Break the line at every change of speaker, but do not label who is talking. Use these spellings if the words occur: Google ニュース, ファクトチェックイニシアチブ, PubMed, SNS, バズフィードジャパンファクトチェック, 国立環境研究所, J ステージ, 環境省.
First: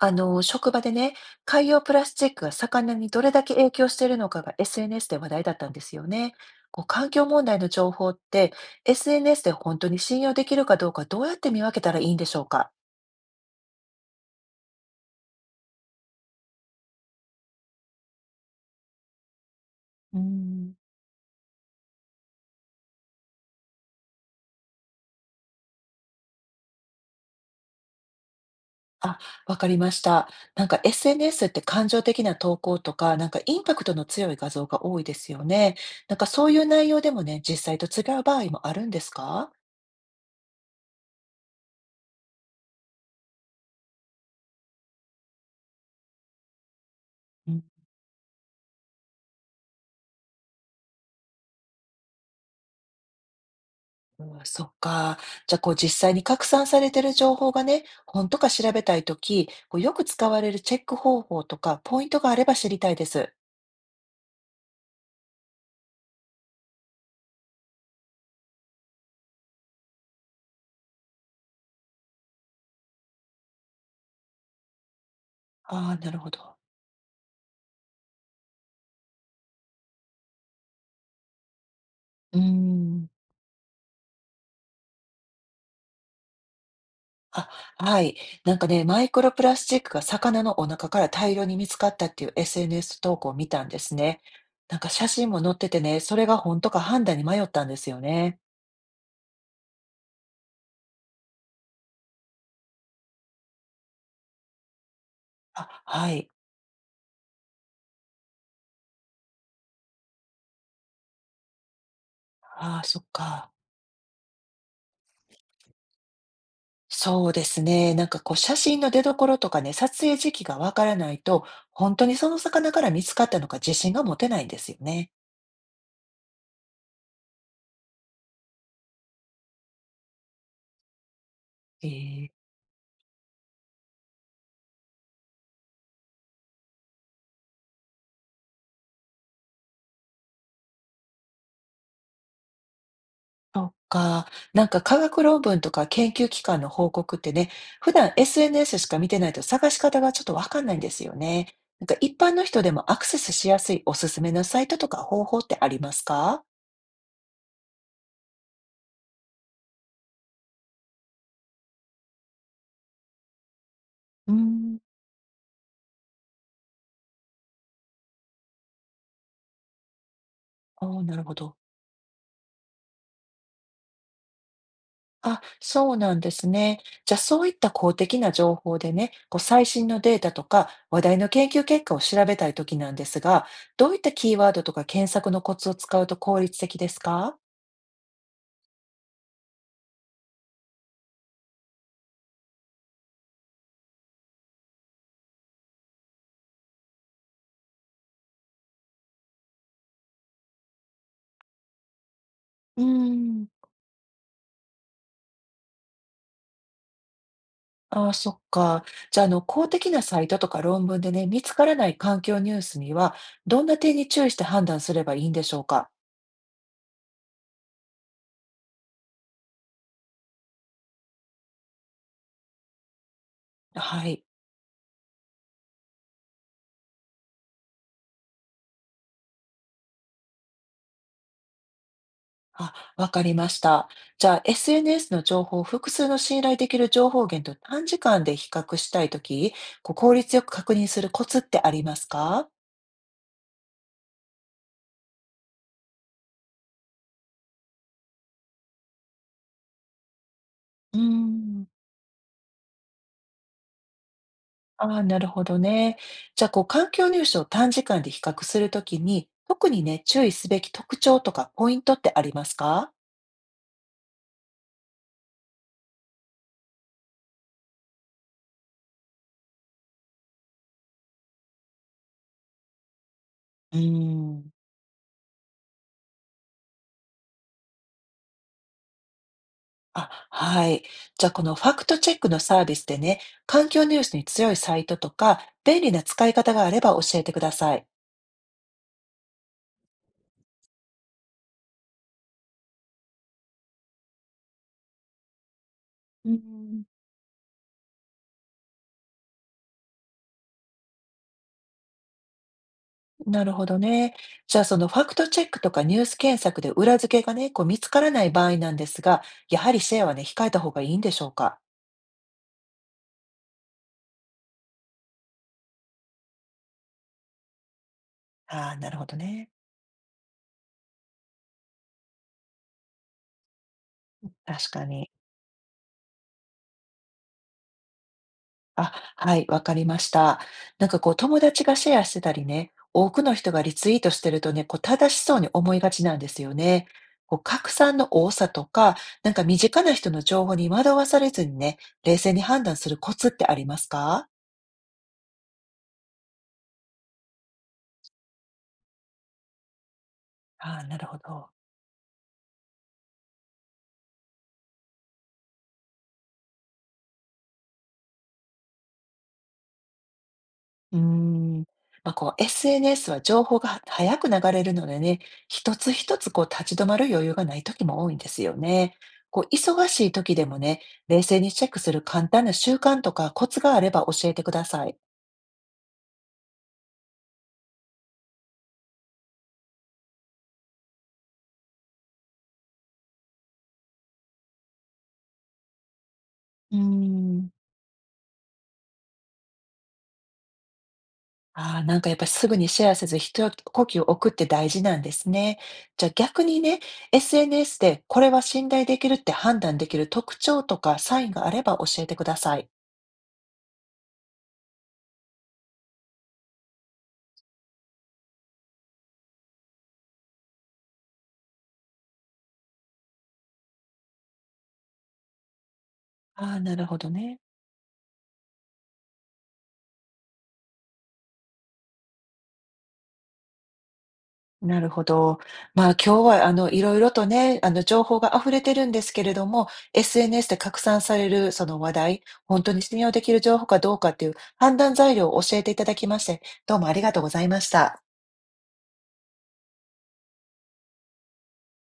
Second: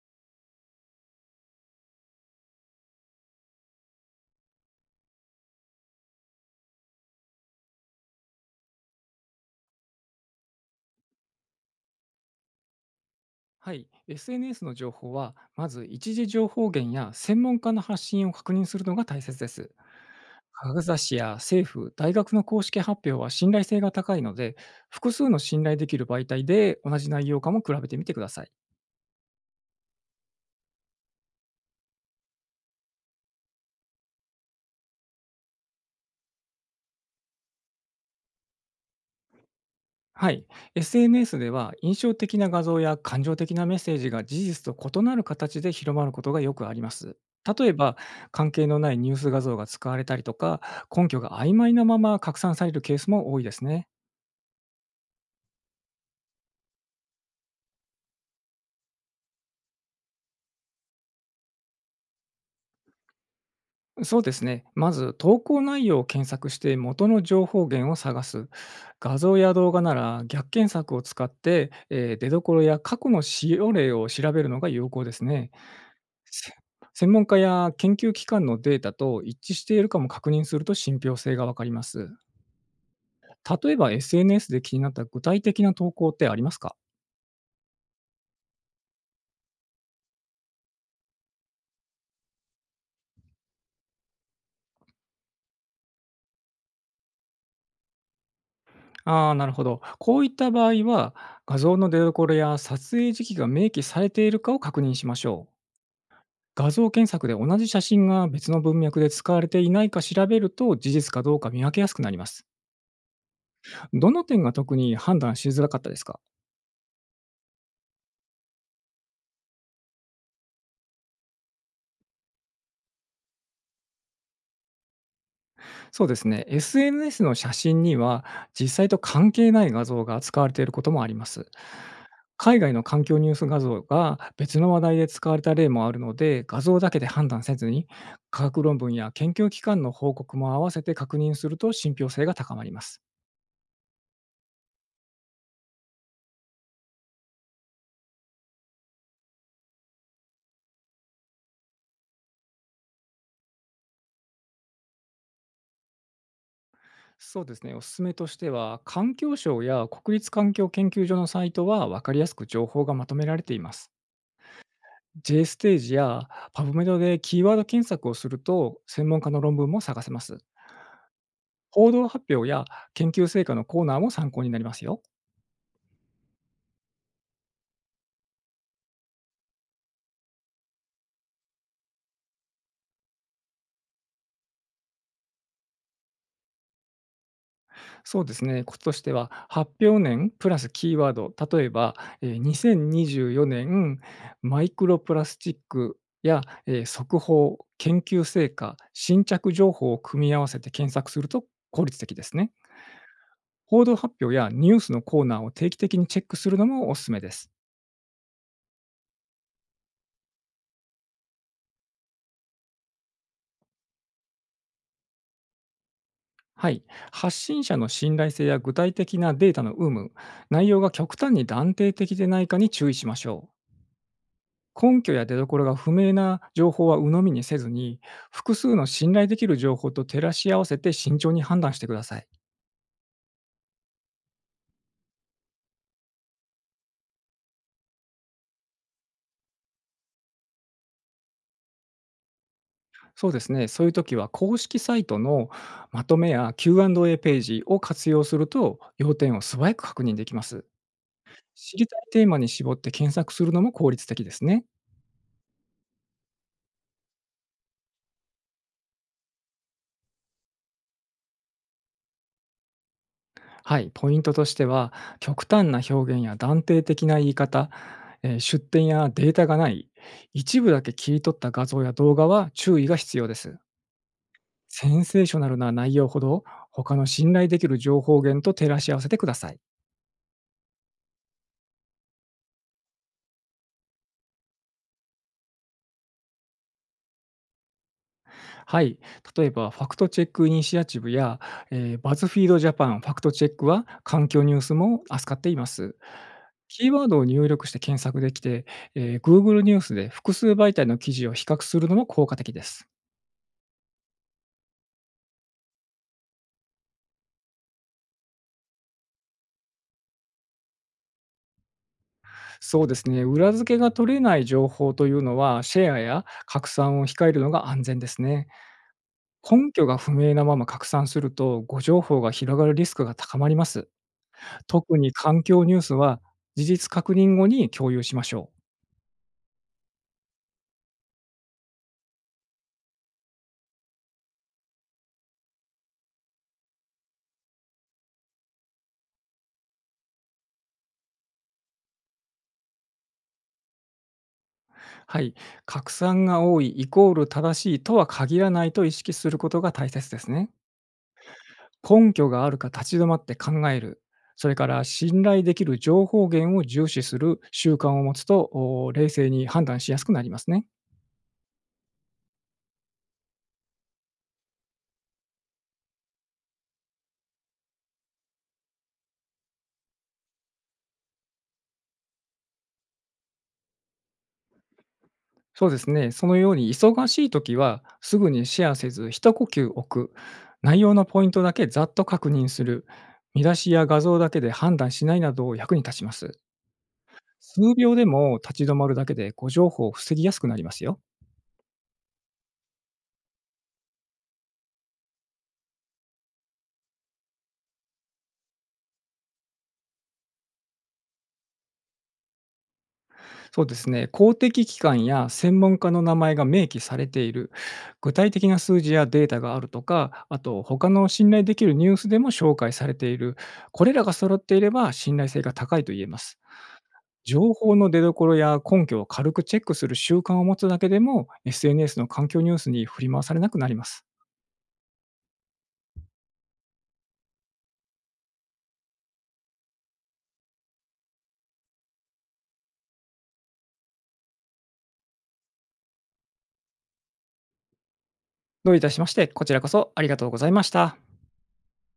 職場でね、海洋プラスチックが魚にどれだけ影響しているのかが SNS で話題だったんですよね。こう、環境問題の情報って SNS で本当に信用できるかどうかどうやって見分けたらいいんでしょうか？
はい、SNS の情報は、まず一次情報源や専門家の発信を確認するのが大切です。
うー
科
ん、
学雑誌や政府、大学の公式発表は信頼性が高いので、複数の信頼できる媒体で同じ内容かも比べてみてください。
あ、わかりました。SNS って感情的な投稿とか、インパクトの強い画像が多いですよね。そういう内容でもね、実際と違う場合もあるんですか？
はい、SNS では印象的な画像や感情的なメッセージが事実と異なる形で広まることがよくあります。例えば、関係のないニュース画像が使われたりとか、根拠が曖昧なまま拡散されるケースも多いですね。
うん、そっか。じゃあ、こう実際に拡散されてる情報がね、本とか調べたいとき、こうよく使われるチェック方法とか、ポイントがあれば知りたいです。
そうですね。まず、投稿内容を検索して元の情報源を探す。画像や動画なら逆検索を使って、出どころや過去の使用例を調べるのが有効ですね。
ああ、なるほ
せ
ど。
専門家や研究機関のデータと一致しているかも確認すると信憑性がわかります。
うーん。
例えば SNS で気になった具体的な投稿ってありますか？
あ、はい。ね、マイクロプラスチックが魚のお腹から大量に見つかったっていう SNS 投稿を見たんですね。写真も載っててね、それが本とか判断に迷ったんですよね。
ああ、なるほど。こういった場合は、画像の出どころや撮影時期が明記されているかを確認しましょう。
あ、はい。
画像検索で同じ写真が別の文脈で使われていないか調べると事実かどうか見分けやすくなります。
ああ、そっか。
どの点が特に判断しづらかったですか？
そうですね。こう写真の出所とかね、撮影時期がわからないと、本当にその魚から見つかったのか自信が持てないんですよね。
そうですね。SNS の写真には実際と関係ない画像が使われていることもあります。
えー、
海外の環境ニュース画像が別の話題で使われた例もあるので、画像だけで判断せずに、科学論文や研究機関の報告も合わせて確認すると信憑性が高まります。
そっか。科学論文とか研究機関の報告ってね、普段 SNS しか見てないと探し方がちょっとわかんないんですよね。一般の人でもアクセスしやすいおすすめのサイトとか方法ってありますか？
そうですね、おすすめとしては、環境省や国立環境研究所のサイトは分かりやすく情報がまとめられています。
うーん。
J ステージや PubMed でキーワード検索をすると、専門家の論文も探せます。
ああ、なるほど。
報道発表や研究成果のコーナーも参考になりますよ。
あ、そうなんですね。じゃあそういった公的な情報でね、こう最新のデータとか話題の研究結果を調べたいときなんですが、どういったキーワードとか検索のコツを使うと効率的ですか？
そうですね、コツとしては、発表年プラスキーワード、例えば、2024年、マイクロプラスチックや、速報、研究成果、新着情報を組み合わせて検索すると効率的ですね。
うーん、
報道発表やニュースのコーナーを定期的にチェックするのもおすすめです。
ああ、そっか。じゃあ、公的なサイトとか論文でね、見つからない環境ニュースには、どんな点に注意して判断すればいいんでしょうか。
はい、発信者の信頼性や具体的なデータの有無、内容が極端に断定的でないかに注意しましょう。
はい。
根拠や出所が不明な情報は鵜呑みにせずに、複数の信頼できる情報と照らし合わせて慎重に判断してください。
あ、わかりました。じゃあ、SNS の情報を複数の信頼できる情報源と短時間で比較したいとき、こう効率よく確認するコツってありますか？
そうですね、そういう時は公式サイトのまとめや Q&A ページを活用すると、要点を素早く確認できます。
うーん、
知りたいテーマに絞って検索するのも効率的ですね。
ああ、なるほどね。じゃあ、こう、環境ニュースを短時間で比較するときに、特にね、注意すべき特徴とかポイントってありますか？
はい、ポイントとしては、極端な表現や断定的な言い方、出典やデータがない、一部だけ切り取った画像や動画は注意が必要です。
うーん、
センセーショナルな内容ほど、他の信頼できる情報源と照らし合わせてください。
あ、はい。じゃあ、このファクトチェックのサービスでね、環境ニュースに強いサイトとか、便利な使い方があれば教えてください。
はい。例えば、ファクトチェックイニシアチブや、バズフィードジャパンファクトチェックは、環境ニュースも扱っています。
うん。
キーワードを入力して検索できて、Google ニュースで複数媒体の記事を比較するのも効果的です。
なるほどね。じゃあ、そのファクトチェックとかニュース検索で裏付けがね、こう見つからない場合なんですが、やはりシェアはね、控えた方がいいんでしょうか。
そうですね、裏付けが取れない情報というのは、シェアや拡散を控えるのが安全ですね。
ああ、なるほどね。
根拠が不明なまま拡散すると、誤情報が広がるリスクが高まります。
確か
特
に。
に環境ニュースは、事実確認後に共有しましょう。
あ、はい、わかりました。こう、友達がシェアしてたりね、多くの人がリツイートしてるとね、こう、正しそうに思いがちなんですよね。こう、拡散の多さとか、身近な人の情報に惑わされずにね、冷静に判断するコツってありますか？
はい。拡散が多いイコール正しいとは限らないと意識することが大切ですね。
ああー、なるほど。
根拠があるか立ち止まって考える。それから信頼できる情報源を重視する習慣を持つと、お冷静に判断しやすくなりますね。
うーん。まあ、こう SNS は情報がは早く流れるのでね、一つ一つこう立ち止まる余裕がない時も多いんですよね。こう忙しい時でもね、冷静にチェックする簡単な習慣とかコツがあれば教えてください。
そうですね。そのように忙しい時はすぐにシェアせず一呼吸置く、内容のポイントだけざっと確認する、見出しや画像だけで判断しないなど役に立ちます。
うーん。
数秒でも立ち止まるだけで誤情報を防ぎやすくなりますよ。
ああ、やっぱりすぐにシェアせず、一呼吸を置くって大事なんですね。じゃあ逆にね、SNS でこれは信頼できるって判断できる特徴とかサインがあれば教えてください。
そうですね、公的機関や専門家の名前が明記されている、具体的な数字やデータがあるとか、あと他の信頼できるニュースでも紹介されている、これらが揃っていれば信頼性が高いと言えます。
ああ、なるほどね。
情報の出どころや根拠を軽くチェックする習慣を持つだけでも、SNS の環境ニュースに振り回されなくなります。
なるほど。まあ、今日は色々とね、情報が溢れてるんですけれども、SNS で拡散されるその話題、本当に信用できる情報かどうかっていう判断材料を教えていただきまして、どうもありがとうございました。
どういたしまして、こちらこそありがとうございました。